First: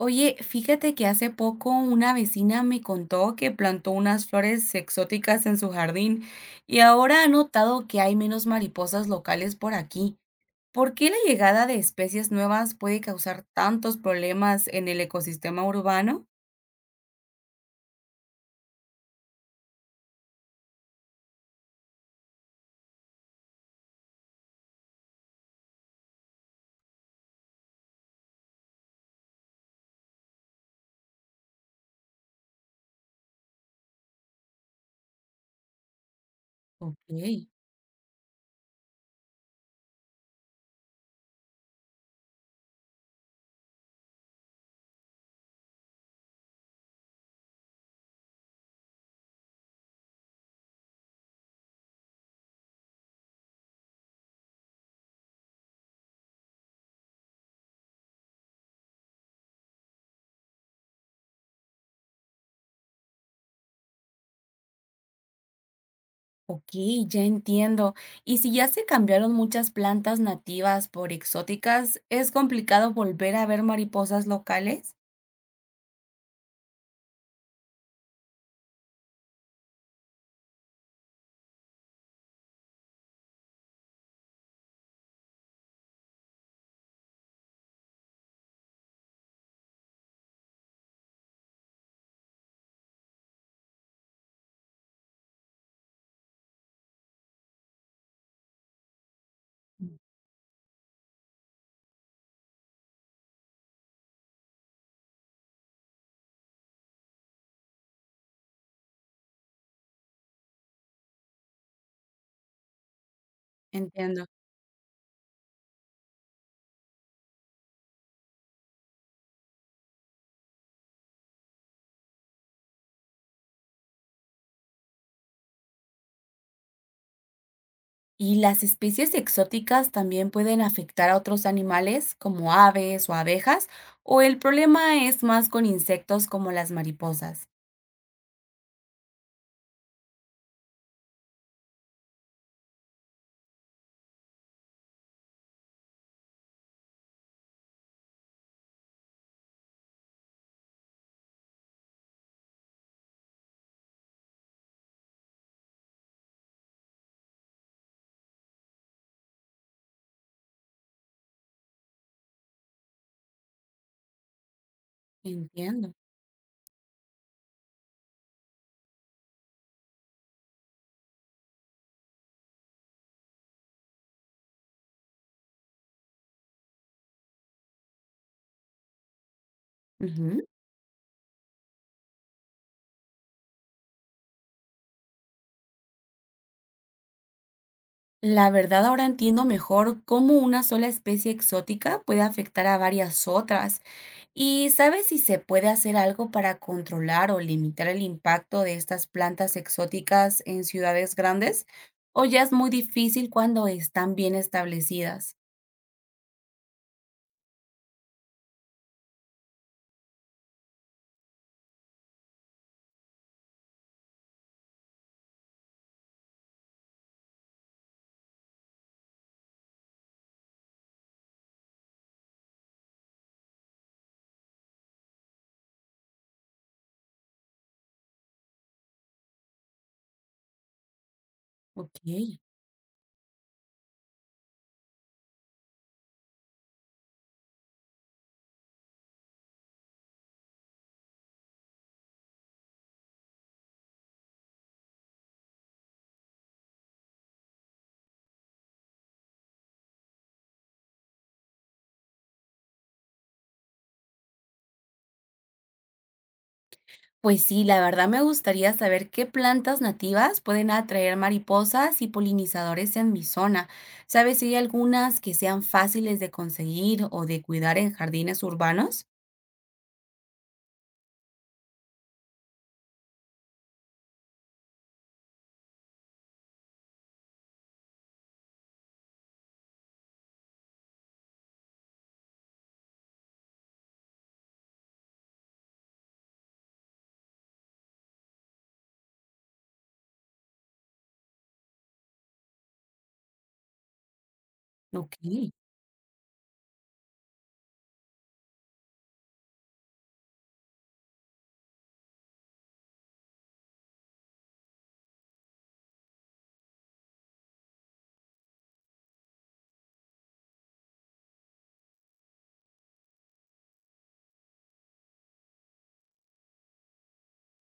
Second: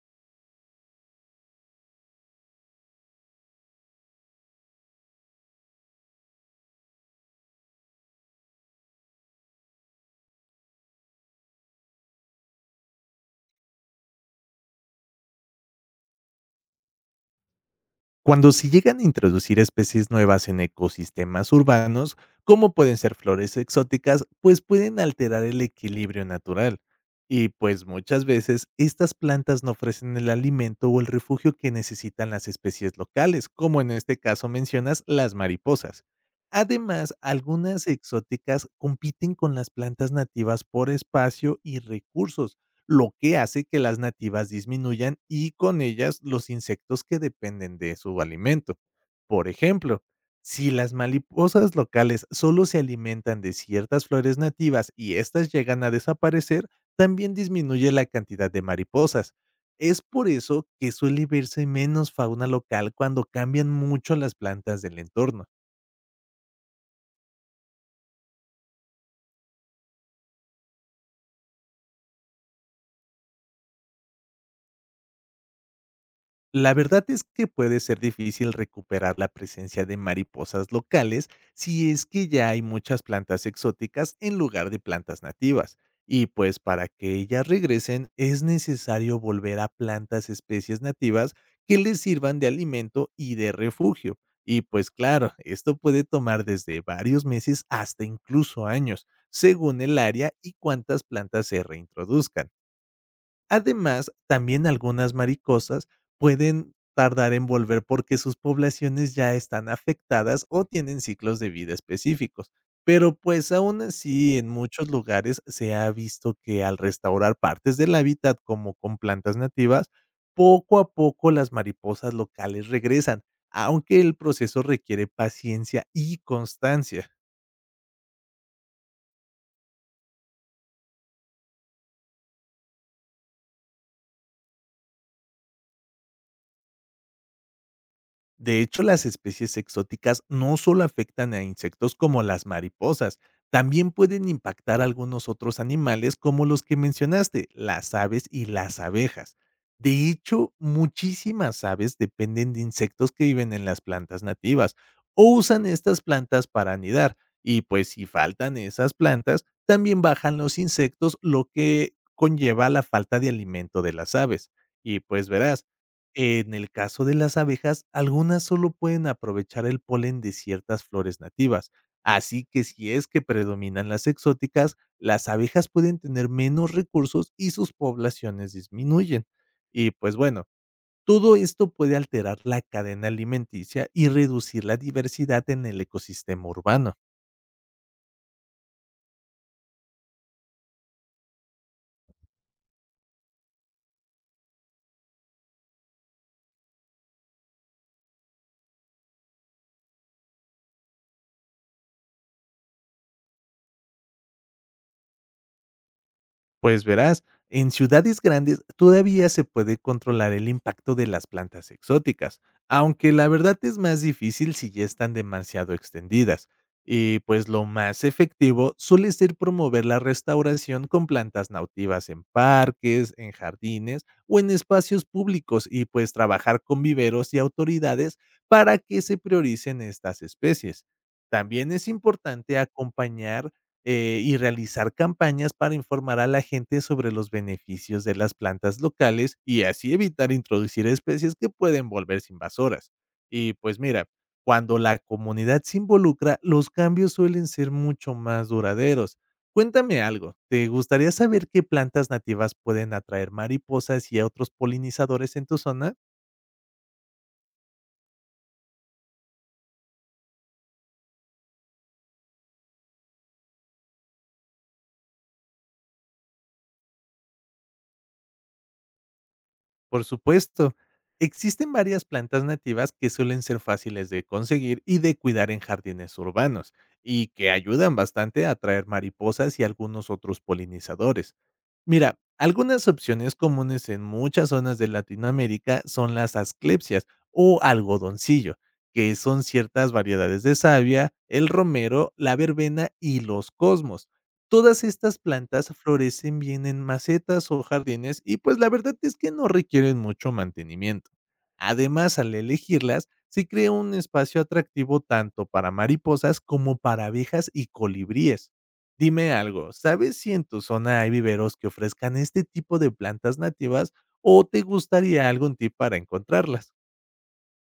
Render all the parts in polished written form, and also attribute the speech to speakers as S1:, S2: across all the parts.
S1: Oye, fíjate que hace poco una vecina me contó que plantó unas flores exóticas en su jardín y ahora ha notado que hay menos mariposas locales por aquí. ¿Por qué la llegada de especies nuevas puede causar tantos problemas en el ecosistema urbano?
S2: Cuando se llegan a introducir especies nuevas en ecosistemas urbanos, como pueden ser flores exóticas, pues pueden alterar el equilibrio natural. Y pues muchas veces estas plantas no ofrecen el alimento o el refugio que necesitan las especies locales, como en este caso mencionas las mariposas. Además,
S1: Ok,
S2: algunas exóticas compiten con las plantas nativas por espacio y recursos, lo que hace que las nativas disminuyan y con ellas los insectos que dependen de su alimento. Por ejemplo, si las mariposas locales solo se alimentan de ciertas flores nativas y éstas llegan a desaparecer, también disminuye la cantidad de mariposas. Es por eso que suele verse menos fauna local cuando cambian mucho las plantas del entorno.
S1: ok, ya entiendo. Y si ya se cambiaron muchas plantas nativas por exóticas, ¿es complicado volver a ver mariposas locales?
S2: La verdad es que puede ser difícil recuperar la presencia de mariposas locales si es que ya hay muchas plantas exóticas en lugar de plantas nativas. Y pues para que ellas regresen es necesario volver a plantas especies nativas que les sirvan de alimento y de refugio. Y pues claro, esto puede tomar desde varios meses hasta incluso años, según el área y cuántas plantas se reintroduzcan. Además, también algunas maricosas pueden tardar en volver porque sus poblaciones ya están afectadas o tienen ciclos de vida específicos. Pero pues aún
S1: Entiendo.
S2: así, en muchos lugares se ha visto que al restaurar partes del hábitat como con plantas nativas, poco a poco las mariposas locales regresan, aunque el proceso requiere paciencia y constancia.
S1: ¿Y las especies exóticas también pueden afectar a otros animales como aves o abejas? ¿O el problema es más con insectos como las mariposas?
S2: De hecho, las especies exóticas no solo afectan a insectos como las mariposas, también pueden impactar a algunos otros animales como los que mencionaste, las aves y las abejas. De hecho, muchísimas aves dependen de insectos que viven en las plantas nativas o usan estas plantas para anidar. Y pues si faltan esas plantas, también bajan los insectos, lo que conlleva la falta de alimento de las aves. Y pues verás,
S1: Entiendo.
S2: en el caso de las abejas, algunas solo pueden aprovechar el polen de ciertas flores nativas, así que si es que predominan las exóticas, las abejas pueden tener menos recursos y sus poblaciones disminuyen. Y pues
S1: Ujú.
S2: bueno, todo esto puede alterar la cadena alimenticia y reducir la diversidad en el ecosistema urbano.
S1: La verdad ahora entiendo mejor cómo una sola especie exótica puede afectar a varias otras. ¿Y sabes si se puede hacer algo para controlar o limitar el impacto de estas plantas exóticas en ciudades grandes? ¿O ya es muy difícil cuando están bien establecidas?
S2: Pues verás, en ciudades grandes todavía se puede controlar el impacto de las plantas exóticas, aunque la verdad es más difícil si ya están demasiado extendidas. Y pues lo más efectivo suele ser promover la restauración con plantas nautivas en parques, en jardines o en espacios públicos y pues trabajar con viveros y autoridades para que se prioricen estas especies. También es
S1: Ok.
S2: importante acompañar y realizar campañas para informar a la gente sobre los beneficios de las plantas locales y así evitar introducir especies que pueden volverse invasoras. Y pues mira, cuando la comunidad se involucra, los cambios suelen ser mucho más duraderos. Cuéntame algo, ¿te gustaría saber qué plantas nativas pueden atraer mariposas y a otros polinizadores en tu zona?
S1: Pues sí, la verdad me gustaría saber qué plantas nativas pueden atraer mariposas y polinizadores en mi zona. ¿Sabes si hay algunas que sean fáciles de conseguir o de cuidar en jardines urbanos?
S2: Por supuesto, existen varias plantas nativas que suelen ser fáciles de conseguir y de cuidar en jardines urbanos, y que ayudan bastante a atraer mariposas y algunos otros polinizadores. Mira, algunas opciones comunes en muchas zonas de Latinoamérica son las asclepsias o algodoncillo, que son ciertas variedades de savia, el romero, la verbena y los cosmos. Todas
S1: Ok.
S2: estas plantas florecen bien en macetas o jardines y pues la verdad es que no requieren mucho mantenimiento. Además, al elegirlas, se crea un espacio atractivo tanto para mariposas como para abejas y colibríes. Dime algo, ¿sabes si en tu zona hay viveros que ofrezcan este tipo de plantas nativas o te gustaría algún tip para encontrarlas?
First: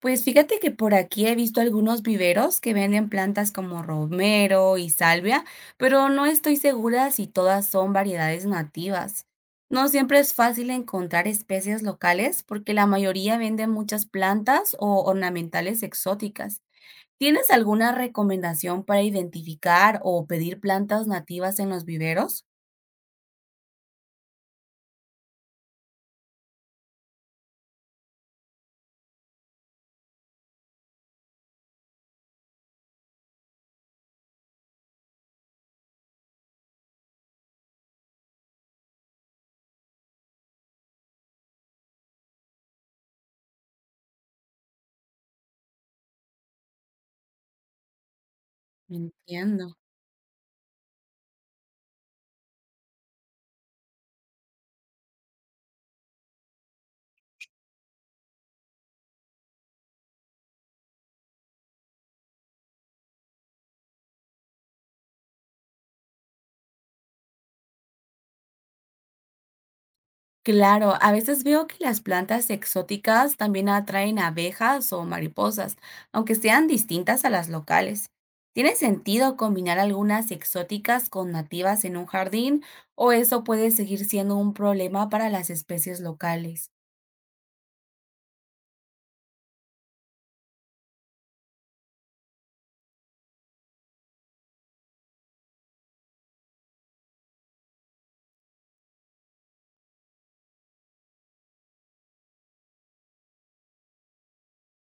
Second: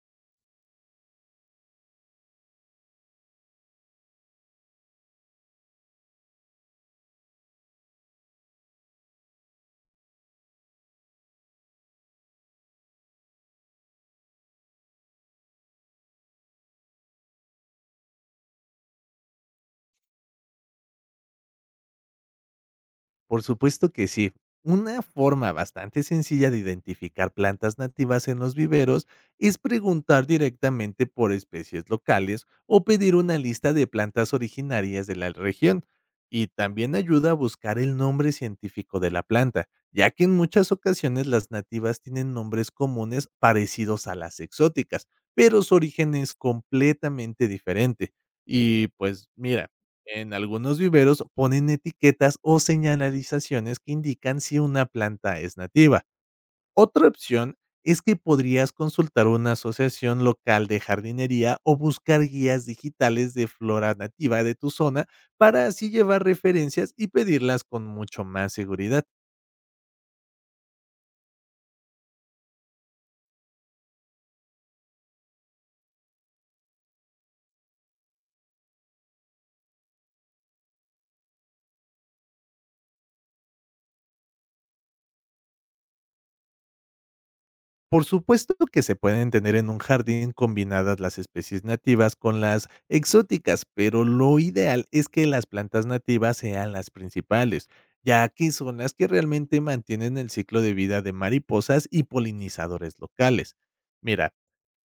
S1: Pues fíjate que por aquí he visto algunos viveros que venden plantas como romero y salvia, pero no estoy segura si todas son variedades nativas. No siempre es fácil encontrar especies locales porque la mayoría venden muchas plantas o ornamentales exóticas. ¿Tienes alguna recomendación para identificar o pedir plantas nativas en los viveros?
S2: Por supuesto que sí. Una forma bastante sencilla de identificar plantas nativas en los viveros es preguntar directamente por especies locales o pedir una lista de plantas originarias de la región. Y también ayuda a buscar el nombre científico de la planta, ya que en muchas ocasiones las nativas tienen nombres comunes parecidos a las exóticas, pero su origen es completamente diferente. Y pues
S1: Entiendo.
S2: mira, en algunos viveros ponen etiquetas o señalizaciones que indican si una planta es nativa. Otra opción es que podrías consultar una asociación local de jardinería o buscar guías digitales de flora nativa de tu zona para así llevar referencias y pedirlas con mucho más seguridad.
S1: Claro, a veces veo que las plantas exóticas también atraen abejas o mariposas, aunque sean distintas a las locales. ¿Tiene sentido combinar algunas exóticas con nativas en un jardín o eso puede seguir siendo un problema para las especies locales?
S2: Por supuesto que se pueden tener en un jardín combinadas las especies nativas con las exóticas, pero lo ideal es que las plantas nativas sean las principales, ya que son las que realmente mantienen el ciclo de vida de mariposas y polinizadores locales. Mira,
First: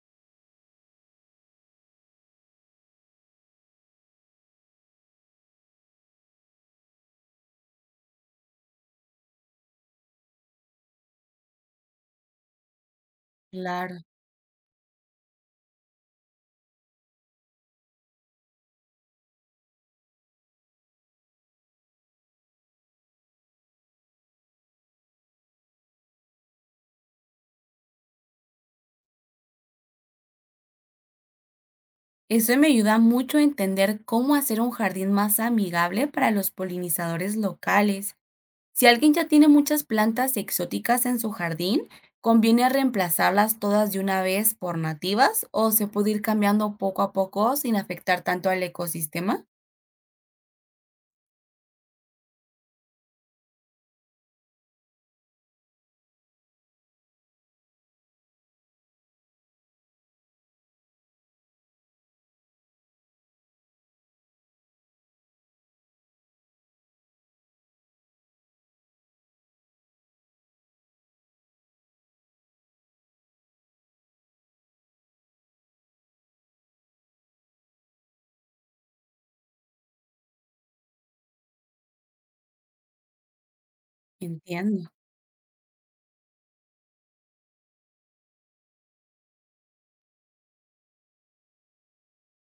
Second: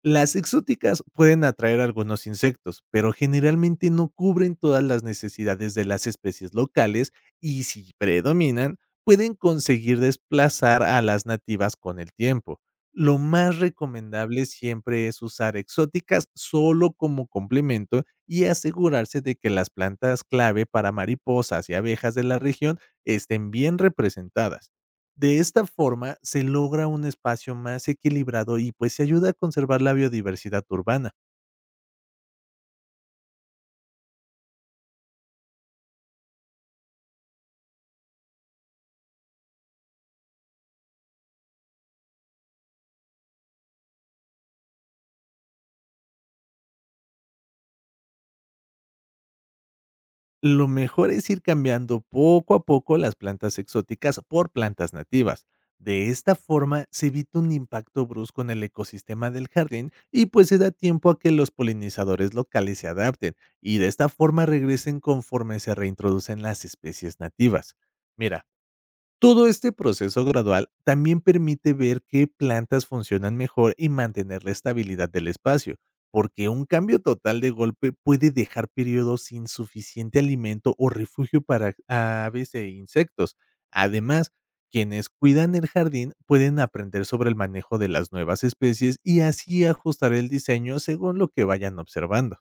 S2: las exóticas pueden atraer algunos insectos, pero generalmente no cubren todas las necesidades de las especies locales y si predominan, pueden conseguir desplazar a las nativas con el tiempo. Lo más
S1: Claro.
S2: recomendable siempre es usar exóticas solo como complemento y asegurarse de que las plantas clave para mariposas y abejas de la región estén bien representadas. De esta forma se logra un espacio más equilibrado y pues se ayuda a conservar la biodiversidad urbana.
S1: Eso me ayuda mucho a entender cómo hacer un jardín más amigable para los polinizadores locales. Si alguien ya tiene muchas plantas exóticas en su jardín, ¿conviene reemplazarlas todas de una vez por nativas o se puede ir cambiando poco a poco sin afectar tanto al ecosistema?
S2: Lo mejor es ir cambiando poco a poco las plantas exóticas por plantas nativas. De esta forma se evita un impacto brusco en el ecosistema del jardín y pues se da tiempo a que los polinizadores locales se adapten y de esta forma regresen conforme se reintroducen las especies nativas. Mira, todo este proceso gradual también permite ver qué plantas funcionan mejor y mantener la estabilidad del espacio, porque un cambio total de golpe puede dejar periodos sin suficiente alimento o refugio para aves e insectos. Además,
S1: Entiendo.
S2: quienes cuidan el jardín pueden aprender sobre el manejo de las nuevas especies y así ajustar el diseño según lo que vayan observando.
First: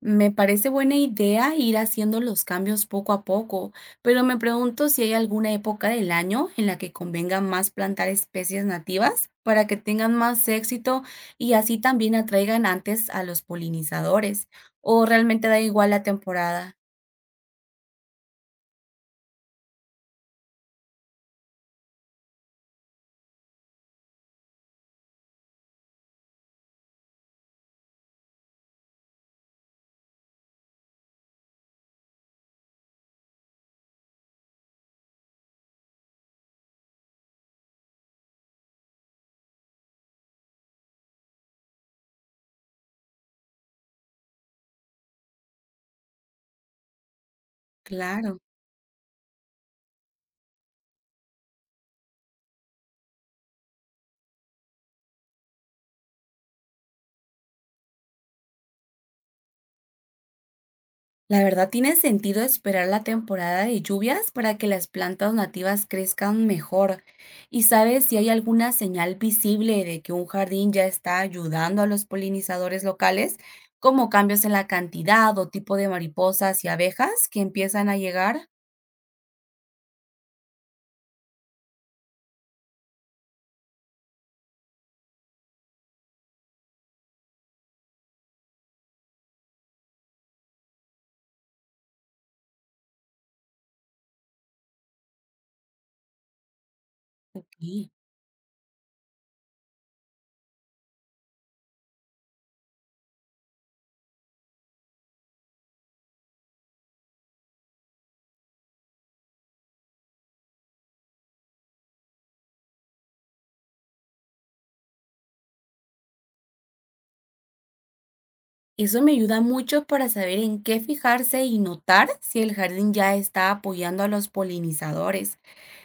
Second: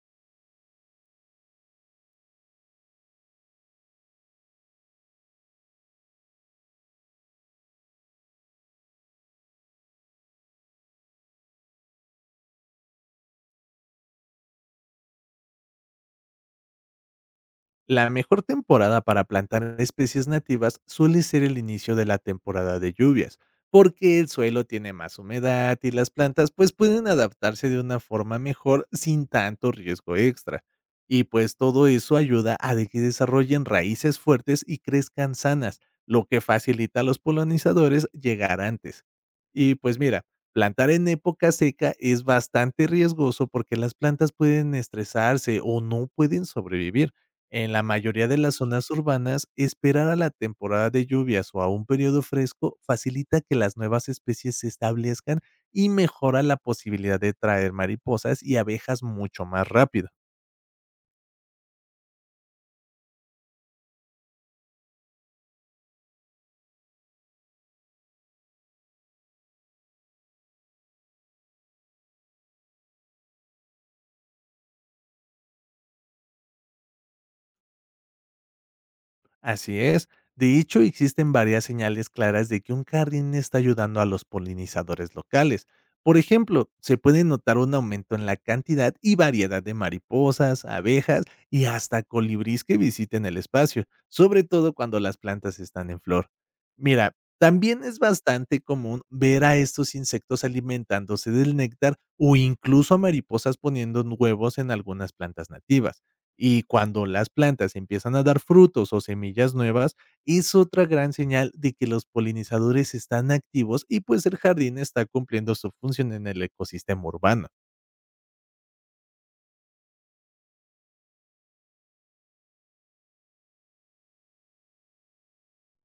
S1: Me parece buena idea ir haciendo los cambios poco a poco, pero me pregunto si hay alguna época del año en la que convenga más plantar especies nativas para que tengan más éxito y así también atraigan antes a los polinizadores, o realmente da igual la temporada.
S2: La mejor temporada para plantar especies nativas suele ser el inicio de la temporada de lluvias, porque el suelo tiene más humedad y las plantas pues pueden adaptarse de una forma mejor sin tanto riesgo extra. Y pues todo eso ayuda a de que desarrollen raíces fuertes y crezcan sanas, lo que facilita a los polinizadores llegar antes. Y pues mira, plantar en época seca es bastante riesgoso porque las plantas pueden estresarse o no pueden sobrevivir en la mayoría de
S1: Claro.
S2: las zonas urbanas, esperar a la temporada de lluvias o a un periodo fresco facilita que las nuevas especies se establezcan y mejora la posibilidad de traer mariposas y abejas mucho más rápido.
S1: La verdad tiene sentido esperar la temporada de lluvias para que las plantas nativas crezcan mejor. ¿Y sabes si hay alguna señal visible de que un jardín ya está ayudando a los polinizadores locales, como cambios en la cantidad o tipo de mariposas y abejas que empiezan a llegar?
S2: Así es. De hecho, existen varias señales claras de que un jardín está ayudando a los polinizadores locales. Por ejemplo, se puede notar un aumento en la cantidad y variedad de mariposas, abejas y hasta colibrís que visiten el espacio, sobre todo cuando las plantas están en flor. Mira, también
S1: Ok.
S2: es bastante común ver a estos insectos alimentándose del néctar o incluso a mariposas poniendo huevos en algunas plantas nativas. Y cuando las plantas empiezan a dar frutos o semillas nuevas, es otra gran señal de que los polinizadores están activos y pues el jardín está cumpliendo su función en el ecosistema urbano.
S1: Eso me ayuda mucho para saber en qué fijarse y notar si el jardín ya está apoyando a los polinizadores.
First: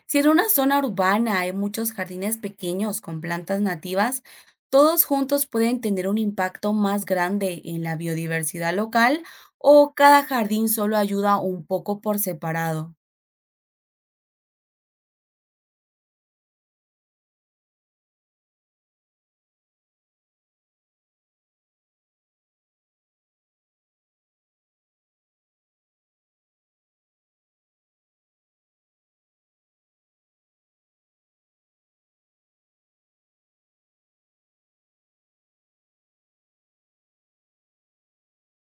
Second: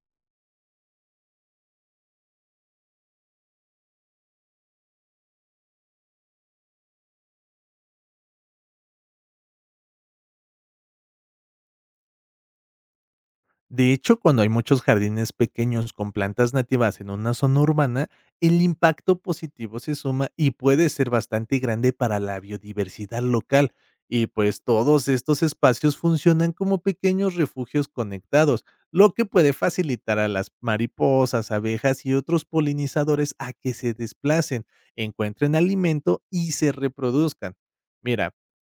S1: Si en una zona urbana hay muchos jardines pequeños con plantas nativas, ¿todos juntos pueden tener un impacto más grande en la biodiversidad local o cada jardín solo ayuda un poco por separado?
S2: De hecho, cuando hay muchos jardines pequeños con plantas nativas en una zona urbana, el impacto positivo se suma y puede ser bastante grande para la biodiversidad local. Y pues todos estos espacios funcionan como pequeños refugios conectados, lo que puede facilitar a las mariposas, abejas y otros polinizadores a que se desplacen, encuentren alimento y se reproduzcan. Mira,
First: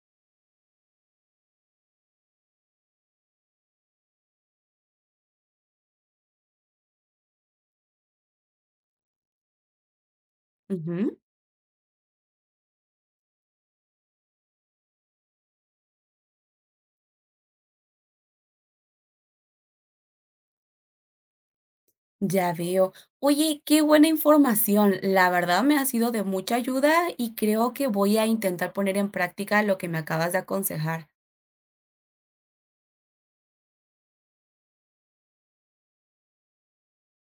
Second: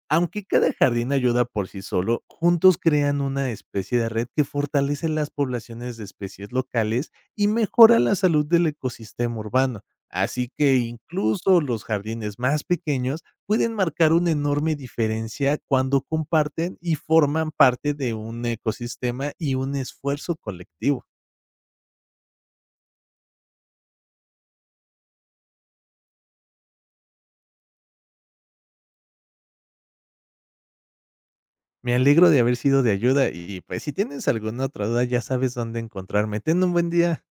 S2: aunque cada jardín ayuda por sí solo, juntos crean una especie de red que fortalece las poblaciones de especies locales y mejora la salud del ecosistema urbano. Así que
S1: Ujú,
S2: incluso los jardines más pequeños pueden marcar una enorme diferencia cuando comparten y forman parte de un ecosistema y un esfuerzo colectivo.
S1: ya veo. Oye, qué buena información. La verdad me ha sido de mucha ayuda y creo que voy a intentar poner en práctica lo que me acabas de aconsejar.
S2: Me alegro de haber sido de ayuda y pues si tienes alguna otra duda ya sabes dónde encontrarme. Ten un buen día.